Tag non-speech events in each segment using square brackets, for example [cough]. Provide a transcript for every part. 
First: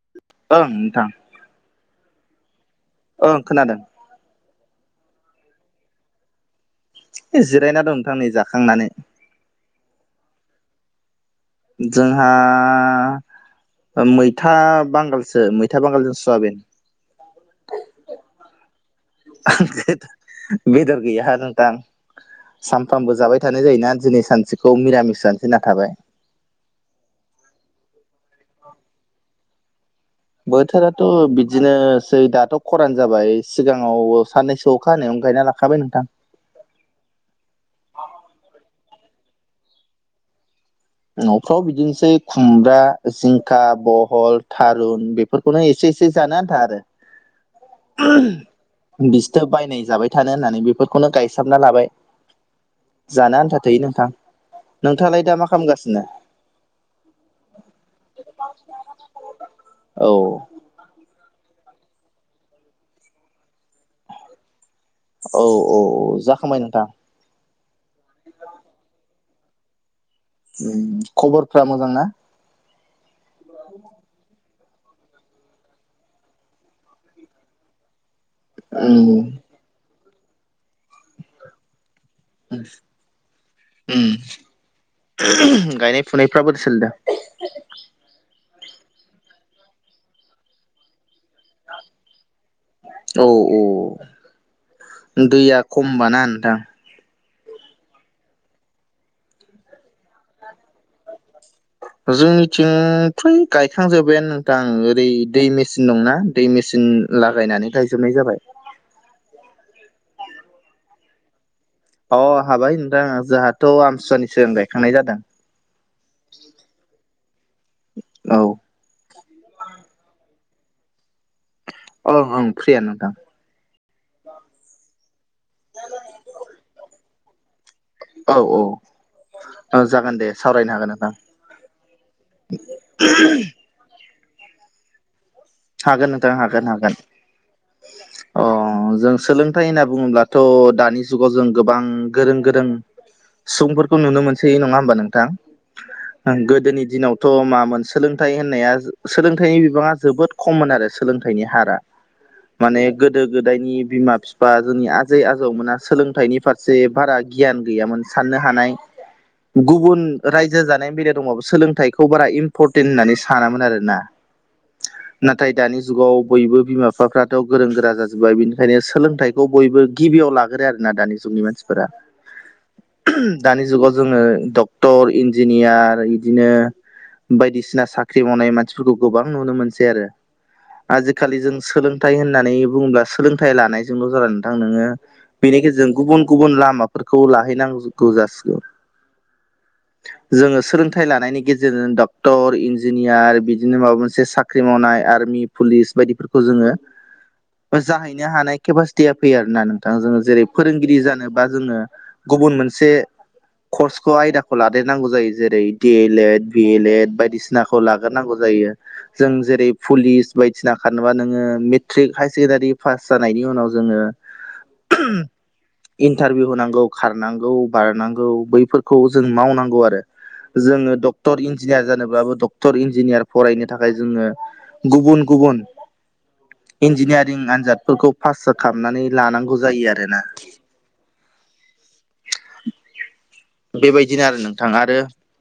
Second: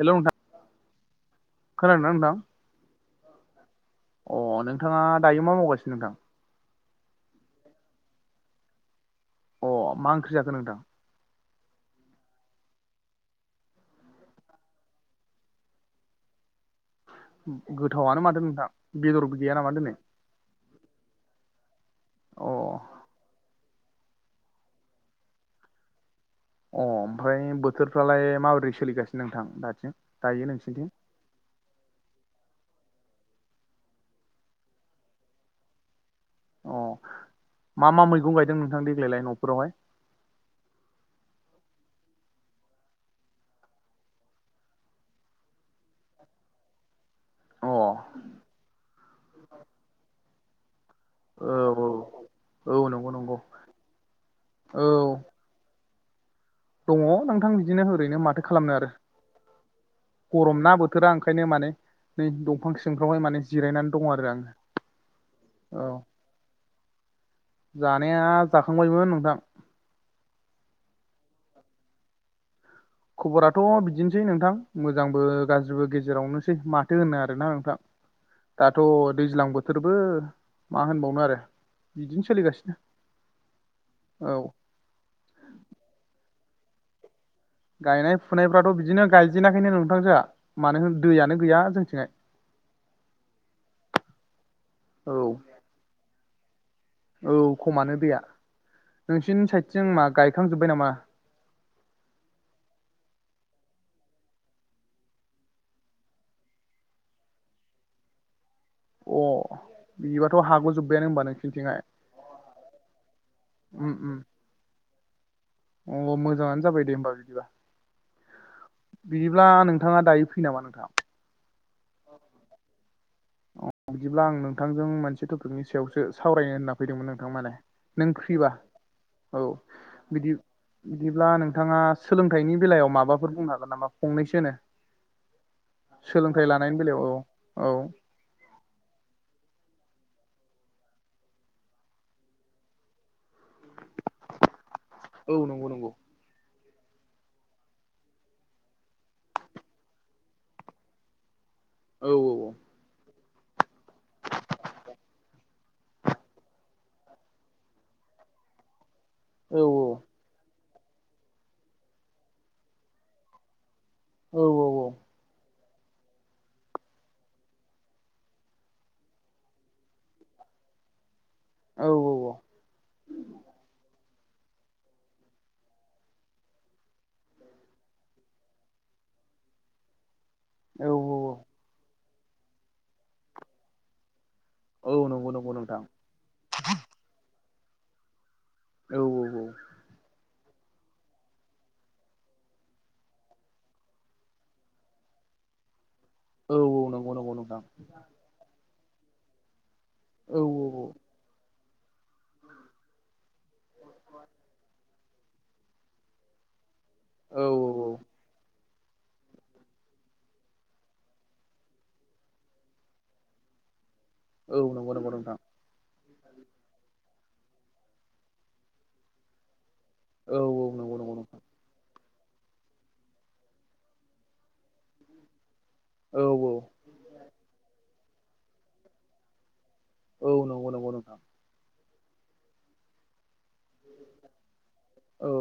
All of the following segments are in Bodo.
हेल' ओं उथा नोंथां खार नथा ओं खोनादों अ नोंथाङा दायो मा मावगासिनो नोंथां थ जिरायना दं नोंथां नै जाखांनानै अ मा ओंख्रि जाखोन नोंथां जोंहा मैथा बांगालसो मैथा बांगालजों सयाबिन गोथावआनो मादों नोंथां बेदरबो गैया नामा दिनै बेदर गैयाह नोंथां अ सानफ्रामबो जाबाय थानाय जायोना दिनै सानसेखौ नििरामिस जानसो ना थाबाय अ ओमफ्राय बोथोरफ्रालाय माबोरै सोलिगासिनो नोंथां दाथिम बोथोर थ' बिदिनोसै दाथ' खरान जाबाय सिगाङाव साननैसो अखाानायावनो गायना लाखाबाय नोंथां अ मा मा मैगं गायदों नोंथां देग्लायलाय न'फोरावहाय न'फ्राव बिदिनोसै खुमब्रा जिंखा बहल थारुन बे बे फोरफोरखौनो एसे एसे जानो आन्था आरो [inaudible] बिसथो बायनाय जाबाय थानो होननानै बेफोर खौनो गायसाबना औ लाबाय औ औ नंगौ नंगौ जानो आन्था थोयो नोंथां औ नोंथाङालाय दा माा खालामगासिनो दङ नोंथां बिदिनो ओरैनो माथो खालामनो आरो औ गरम ना ब बोथोरा ओंखायनो माने नै दंफां सिंफ्रावहाय माने जिरायनानै दङ आरो आङो औ औ औ जाखांबाय नोंथां जानाया जाखांबायमोन नोंथां खबरफ्रा मोजां ना खबराथ' बिदिनोसै नोंथां मोजांबो गाज्रिबो गेजेरावनोसै माथो होनो आरोना नोंथां दाथ' उम दैज्लां बोथोरबो मा होनबावनो आरो बिदिनोस औ गायनाय फुनायफ्राबोरै सोलिदोंो गायनाय फुनायफ्राथ' बिदिनो गायजेनाखैनो नोंथांजोआ मानो होन दैयानो गैया जोंथिंङाय औ औ औ दैया खमबाना नोंथां औ खमानो दैैया नोंसिोरनि साइडथिं मा गायखांजोब्बाय नामा जोंनिथिं फ्राय गायखांजोब्बायानो नोंथां ओरै दै मेसिन दंना दै मेसिन लागायनानै गायजोबनाय जाबाय। अ बिबाथ' हाग'जोब्बायानो होनबा नोंसििनिथिंहाय। अ हाबाय नथा जाहाथ। थ' आमसुनिस गायखांनाय जादों। उम अ मोजाङानो जाबाय दे होमबा बिदिबा औ। बिदिब्ला नोंथाङा दायो फै नामा नोंथाङा। ओं ओ फ्रिय नोंथां। बिदिब्ला आं नोंथांजों मोनसे टपिकनि सायावसो सावरायनो होनना फैदोंमोन नोंथां माने नों औ फ्रिबा औ। जागोन दे बिदि सावरायनो हागोन नोंथां बिदिब्ला नोंथाङा सोलोंथाइनि बेलायाव माबाफोर बुंनो हागोन नामा‌। फंनैसोनो हागोन नोंथां सोलोंथाइ हागोन लानायनि हागोन बेलायाव औ औ। अ जों सोलोंथाइ होनना बुङोब्लाथ' दानि जुगाव जों गोबां गोरों गोरों [inaudible] सुबुंफोरखौ नुनो मोनसैै नङा होमबा औ नंगौ नंगौ नोंथां। गोदोनि दिनावथ' मामोन सोलोंथाइ होननाया सोलोंथाइनि बिबाङा जोबोद खममोन आरो सोलोंथाइनि हारा औ औ औ। माने गोदो गोदायनि बिमा बिफा जोंनि आजै आजौमोना सोलोंथाइनि फारसे जे बारा गियान गैयामोन साननो हानाय औ गुबुन‌ रायजो जानायनि बेलायाव दंबाबो सोलोंथाइखौ बारा इम्परटेन्ट होननानै सानामोन आर ना औ औ नाथाय दानि जुगाव बयबो बिमा बिफाफ्राथ' गोरों गोरा जाजोब्बाय बेनिखायनो सोलोंथाइ बेखौ बयबो गिबियाव लाग्रो आरो ना दानि जुगनि मानसिफोरा औ दानि जुगाव जोङो डक्टर इन्जिनियार इदिनो बायदिसिना साख्रि मावनाय मानसिफोरखौ गोबां नुनो मोनसै आरो औ औ आजिखालि जों सोलोंथाइ होननानै बुङोब्ला सोलोंथाइ लानायजोंल' ज नोङो औ नंगौ नंगौ नोंथां बेनिखेजेरजों गुबुन गुबुन लामाफोरखौ लाहैनांगौ जासिगौ औ औ। जोङो सोलोंथाइ लानायनि गेजेरजों डक्टर इन्जिनियार बिदिनो माबा मोनसे साख्रि मावनाय आर्मि पुलिस बायदिफोरखौ औ जोङो औ नंगौ नंगौ नोंथां जाहैनो हानाय केपासिटिया फैयो आरोोना नोंथां जोङो औ जेरै फोरोंगिरि जानोबा जोङो गुबुन मोनसे कर्सखौ आयदाखौ लादेरनांगौ जायो जेरै D El Ed B El Ed औ बायदिसिनाखौ लाग्रोनांगौ जायो जों जेरै पुलिस बायदिसिना खारबा नोङो मेट्रिक हायार सेकेण्डारि पास जानायनि उनाव जोङो औ नंगौ नंगौ नोंथां। इन्टारभिउ होनांगौ खारनांगौ बारनांगौ बैफोरखौ जों मावनांगौ आरो औ। औ जोङो नंगौ नंगौ डक्टर नोंथां इन्जिनियार जानोब्लाबो डक्टर इन्जिनियार फरायनो थाखाय जोङो गुबुन गुबुन औ औ इन्जिनियारिं आनजादफोरखौ पास खालामनानै लानांगौ जायो आरो ना औ नंगौ नंगौ नोंथां बेबायदिनो आरो नोंथाङा आरो औ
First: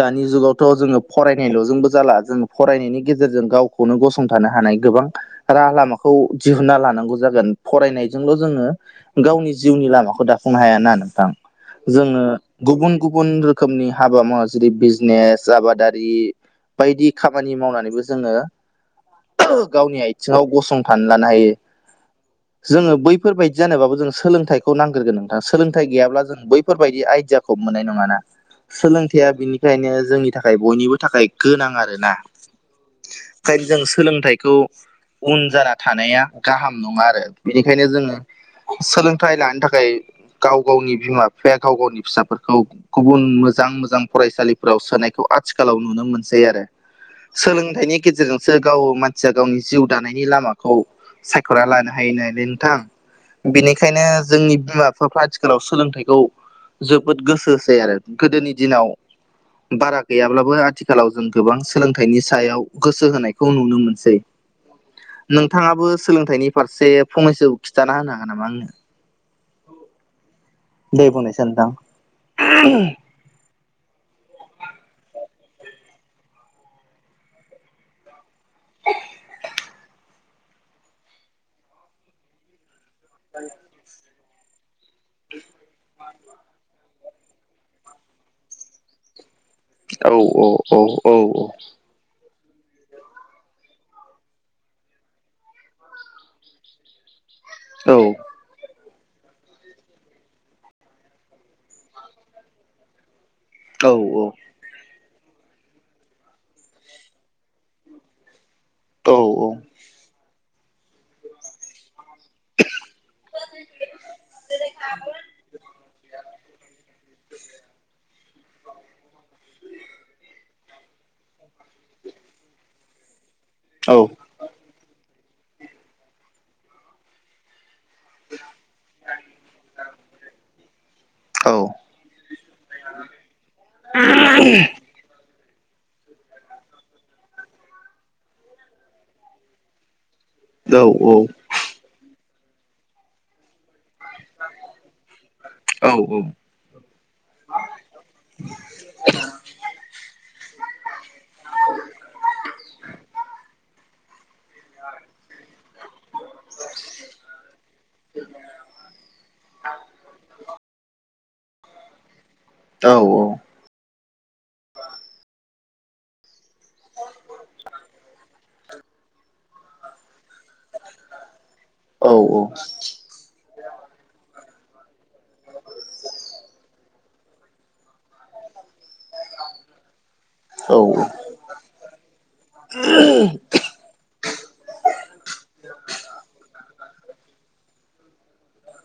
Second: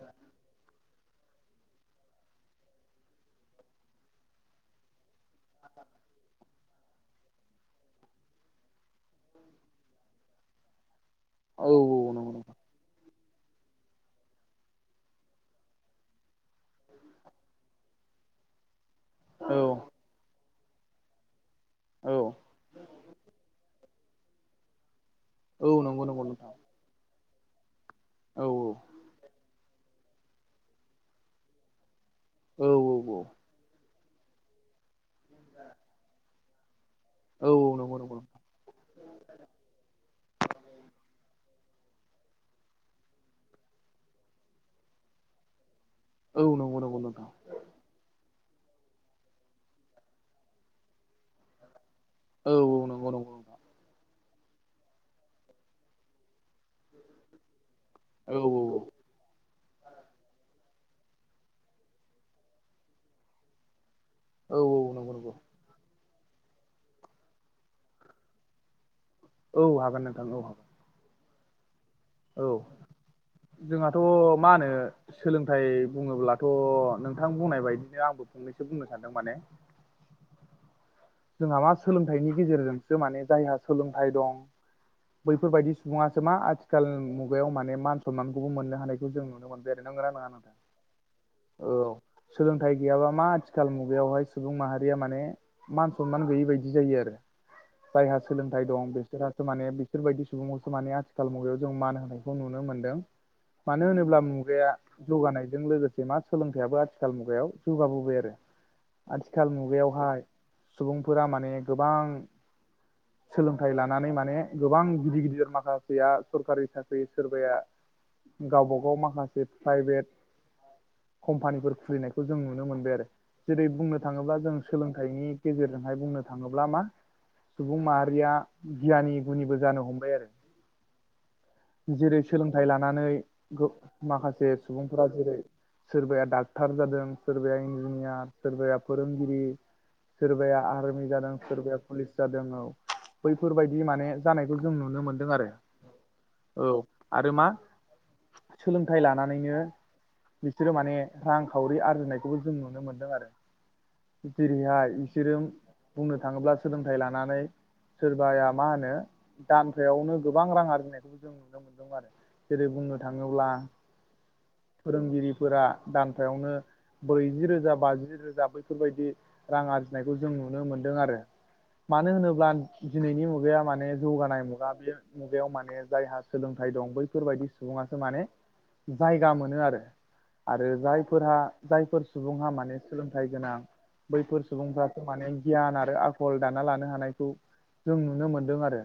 दानि जुगावथ' जोङो फरायनायल'जोंबो जाला जों फरायनायनि गेजेरजों गाव खौनो गसंथानो हानाय गोबां राहा लामाखौ दिहुनना लानांगौ जागोन फरायनायजोंल' जोङो गावनि जिउनि लामाखौ दाफुंनो हाया ना नोंथां औ औ नंगौ जोङो नंगौ गुबुन गुबुन रोखोमनि हाबा मावा जेरै बिजनेस आबादारि बायदि खामानि मावनानैबो जोङो औ गावनि आथिङाव गसंथानो लानो हायो औ। जोङो बैफोरबायदि जानबाबो जों सोलोंथाइखौ नांग्रगोन नोंथांा औ सोलोंथाइ नंगौ गैयाब्ला नंगौ जों नोंथां बैफोरबायदि आइदििया। मोननाय नङाना औ सोलोंथाइया बिनिखायनो जोंनि थाखाय बयनिबो थाखाय गोनां आर ना औ औ औ ओंखायनो जों सोलोंथाइखौ उन जाना थानाया गाहाम नङा आरो औ बेनिखायनो नंगौ जोङो नंगौ सोलोंथाइ लानो थाखाय गाव गावनि बिमा बिफाया गाव गावनि फिसाफोरखौ गुबुन मोजां मोजां फरायसालिफोराव सोनायखौ आथिखालाव नुनो मोन सै औ आरो नंगौ नंगौ नोंथां सोलोंथाइनि गेजेरजोंसो गाव मानसिया गावनि जिउ दानायनि लामाखौ सायख'ना लानो हायो नै औ नोंथां औ नंगौ नंगौ नोंथां बेनिखायनो जोंनि बिमा बिफाफ्रा आथिखालाव सोलोंथाइखौ जोबोद गोसोसै आरो औ गोदोनि दिनाव बारा गैयाब्लाबो आथिखालाव जों गोबां सोलोंथाइनि सायाव गोसो होनाय खौ नुनो मोनसै औ औ नंगौ नंगौ नोंथाङाबो सोलोंथाइनि फारसे फंैस खिन्थाना होनो हागोन नामा आंनो औ हागोन नोंथां औ हागोन दैे बुंनि स दां औ जोंहाथ' मा होनो सोलोंथाइ बुङोब्लाथ' नोंथां बुंनाय बायदिनो आंबो फंनैसो बुंनो सानदों माने जोंहा मा सोलोंथाइनि गेजेरजोंसो माने जायहा सोलोंथाइ दं बैफोरबायदि सुबुङासो मा आथिखाल मुगायाव माने मान सनमानखौबो मोननो हानायखौ जों नुनो मोनो दै नों र औ नङा औ औ औ सोलोंथाइ गैयाबा मा आथिखाल मुगायावहाय सुबुं माहारिया माने मान सनमान गैयि बायदि जायो आरो औ जायहा सोलोंथाइ दं बिसोरासो माने बिफोरबायदि सुबुंखौसो माने आथिखाल मुगायाव जों मान होनायखौ नुनो मोन्दों मानो औ होनोब्ला मुगाया जौगानायजों लोगोसे मा सोलोंथाइयाबो आथिखाल मुगायाव जौगाबोबाय आरो औ आथिखाल मुगायावहाय सुबुंफोरा माने गोबां सोलोंथाइ लानानै माने गोबां गिदिर गिदिर माखासेया सरकारि साख्रि सोरबाया गावब गाव माखासे प्राइभेट कम्पानिफोर खुलिनायखौ जों नुनो मोनबाय आरो जेरै औ बुंनो औ थाङोब्ला जों सोलोंथाइनि गेजेरजोंहाय बुंनो थाङोब्ला मा सुबुं माहारिया गियानि गुनिबो जानो हमबाय आरो औ औ जेरै सोलोंथाइ लानानै माखासे सुबुंफोरा जेरै सोरबाया डाक्टार जादों सोरबाया इन्जिनियार सोरबाया फोरोंगिरि सोरबाया आर्मि औ जादों सोरबाया पुलिस जादों औ बैफोरबायदि माने जानायखौ जों नुनो मोनदों आरो औ आरो मा सोलोंथाइ लानानैनो बिसोरो माने रांखावरि आरजिनायखौबो जों नुनो मोन्दों आरो जेरैहाय बिसोरो बुंनो थाङोब्ला सोलोंथाइ लानानै सोरबाया मा होनो दानफ्रायावनो गोबां रां आरजिनायखौ जों नुनो मोनदों आरो जेरै बुंनो थाङोब्ला फोरोंगिरिफोरा दानथायायावनो ब्रैजि रोजा बाजि रोजा बैफोरबायदि रां आरजिनायखौ जों नुनो मोनदों आरो मानो होनोब्ला दिनैनि मुगाया माने जौगानाय मुगा बे मुगायाव माने जायहा सोलोंथाइ दं बैफोरबायदि सुबुङासो माने जायगा मोनो आरो आरो जायफोरहा जायफोर सुबुंहा माने सोलोंथाइ गोनां बैफोर सुबुंफ्रासो माने गियान आरो आखल दाना लानो हानायखौ जों नुनो मोनदों आरो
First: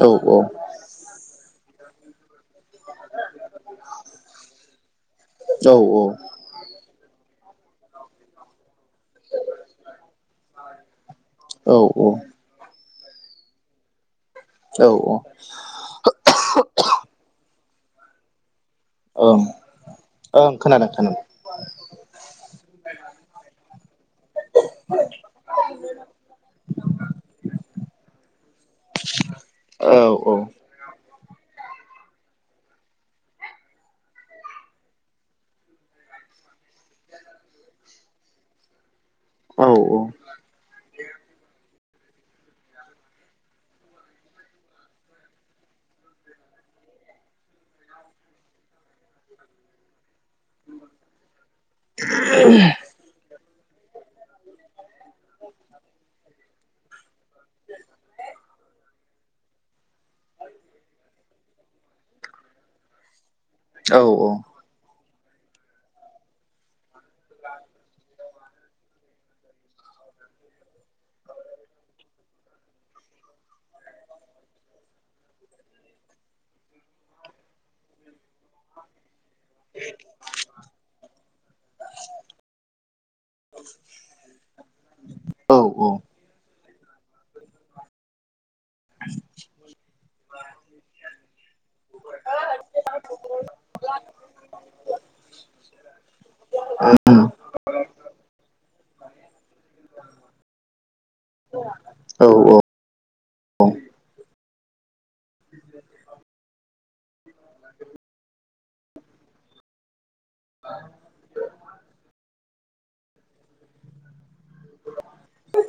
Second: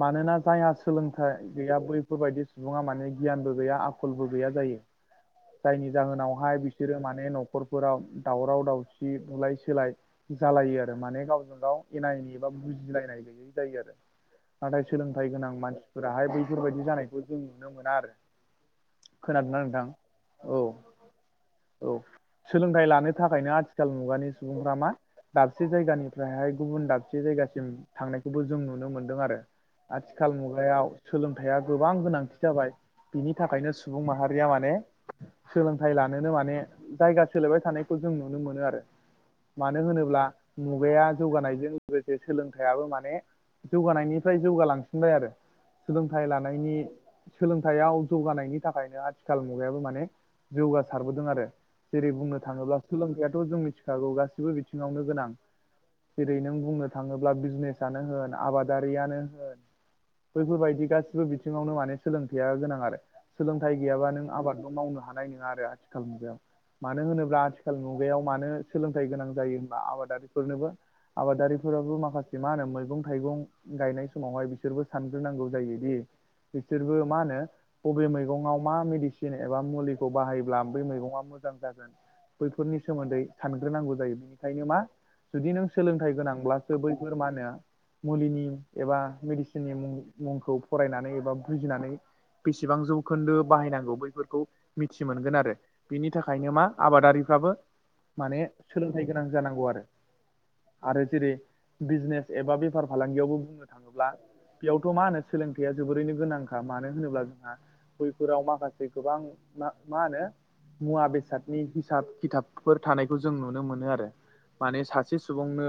मानोना जायहा सोलोंथाइ गैया बैफोरबायदि सुबुङा माने गियानबो गैया आखलबो गैया जायो जायनि जाहोनाव बेहाय बिसोरो माने न'खरफोराव दावराव दावसि ख बुलाय सोलाय जालायो आरो माने गावजों गाव एना एनि ा बुजिलायनाय गैयै जायो आरो नाथाय औ औ सोलोंथाइ गोनां मानसिफोराहाय बैफोरबायाददि जानायखौ जों नुनो मोना आरो ओं खोनादोंना नोंथां ओं औ खोनादों खोनादों औ सोलोंथाइ लानो थाखायनो आथिखाल मुगानि सुबुंफ मा दाबसे जायगानिफ्रायहाय गुबुन दाबसे जायगासिम थांनायखौबो जों नुनो मोनो आरो औ आथिखाल मुगायाव सोलोंथाइया गोबां गोनांथि जाबाय बिनि थाखायनो सुबुं माहारिया माने सोलोंथाइ लानोनो माने जायगा सोलायबाय थानायखौ जों नुनो मोनो आरो मानो होनोब्ला मुगाया जौगानायजों लोगोसे सोलोंथाइाबो माने जौगानायनिफ्राय जौगालांफिनबाय आरो सोलोंथाइ लानायनि सोलोंथाइयाव जौगानायनि थाखायनो आथिखाल मुगायाबो माने जौगासारबोदों आरो जेरै बुंनो थाङोब्लास सोलोंथाइाथ' जों मिथिखागौ गासिबो बिथिङावनो गोनां जेरै नों बुंनो थाङोब्ला बिजनेसानो होन आबाद दारियनो होन बेैफोरबायदि गासिबो बिथिङावनो माने सोलोंथायाइया गोनां आरो सोलोंथाइ गैयाबा नों आबादखौ मावनो हानाय नङा आरो आथिखाल मुगायाव मानो होनोब्ला आथिखाल मुगायाव मानो सोलोंथाइ गोनां जायो होनबब्ला आबादारिफोरनोबो आबादारिफोराबो माखासे मा होनो मैगं थाइगं गायनाय समावहाय बिसोरबो सानग्रोनांगौ जायोदि बिसोरबो मा होनो बबे मैगंआव मा मेडिसिन फिन एबा मुलिखौ बाहायोब्ला बै मैगङा मोजां जागोन बैफोरनि सोमोन्दै सानग्रोनांगौ जायो बेनिखायनो मा जुदि नों सोलोंथाइ गोनांब्ला बैफोर मा होनो मुलिनि एबा मेडिसिननि मुं मुंखौ फरायनानै एबा बुजिनानै बेसेबां जौखोन्दो बाहायनांगौ बैफोरखौ मिथि मोनगोन आरो बेनि थाखायनो मा आबादारिफ्राबो माने सोलोंथाइ गोनां जानांगौ आरो आरो जेरै बिजनेस एबा बेफार फालांगियावबो बुंनो थाङोब्ला बेयावथ' मा होनो सोलोंथाइया जोबोरैनो गोनांखाार मानो होनोब्ला जों गयफोराव माखासे गोबां मा होनो मुवा बेसादनि हिसाब खिथाबफोर थानायखौ जों नुनो मोनो आरो माने सासे सुबुंनो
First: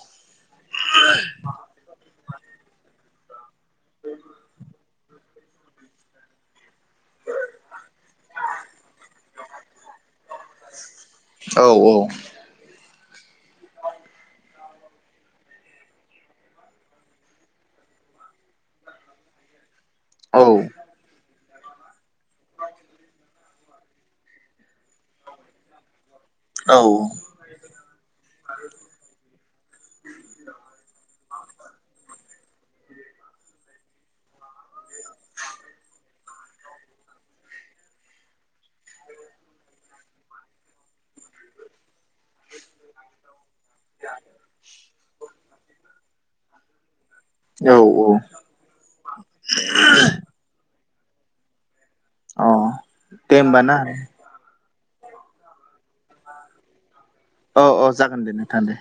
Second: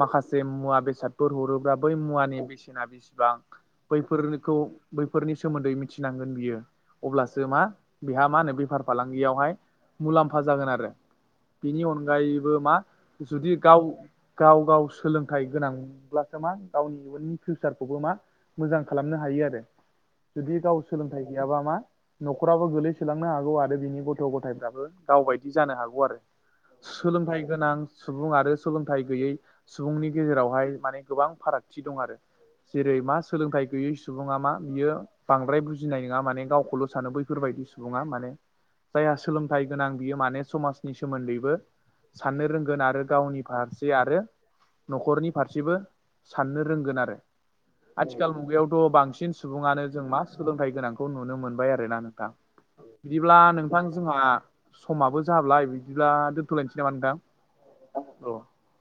माखासे मुवा बेसादफोर हरोब्ला‌ बै मुवानि बेसेना बेसिबां बैनिफोरखौ बैफोरनि सोमोन्दै मिथिनांगोन बियो अब्लासो मा बेहा मा होनो बेफार फालांगियावहाय मुलाम्फा जागोन आरो औ बेनि औ अनगायैबो मा जुदि गाव गाव गाव सोलोंथाइ गोनांब्लासो मा गावनि इयुननि फिउसारखौबो मा मोजां खालामनो हायो आरो जुदि गाव सोलोंथाइ गैयाबा मा न'खराबो गोलैसोलांनो हागौ आरो बिनि गथ' गथायफ्राबो गावबायायदि जानो हागौ आरो औ सोलोंथाइ गोनां सुबुं आरो सोलोंथाइ गैयै सुबुंनि गेजेरावहाय माने गोबां फारागथि दं आरो जेरै मा सोलोंथाइ गैयै सुबुङा मा बियो बांद्राय बुजिनाय नङा माने गावखौल' सानो बैफोरबायदि सुबुङा माने जायहा सोलोंथाइ गोनां बियो माने समाजनि सोमोन्दैबो साननो रोंगोन आरो गावनि फारसे आरो न'खरनि फारसेबो साननो रोंगोन आरो औ औ आथिखाल मुगायावथ' बांसिन सुबुङानो जों मा सोलोंथाइ गोनांखौ नुनो मोनबाय आरोना नों अ दे बिदिब्ला होमबा ना नोंथां जोंहा समाबो जाब्लााय बिदिब्ला दोन्थ'लायनोसै नामा नोंथां औ औ जागोन दे औ नोंथां दे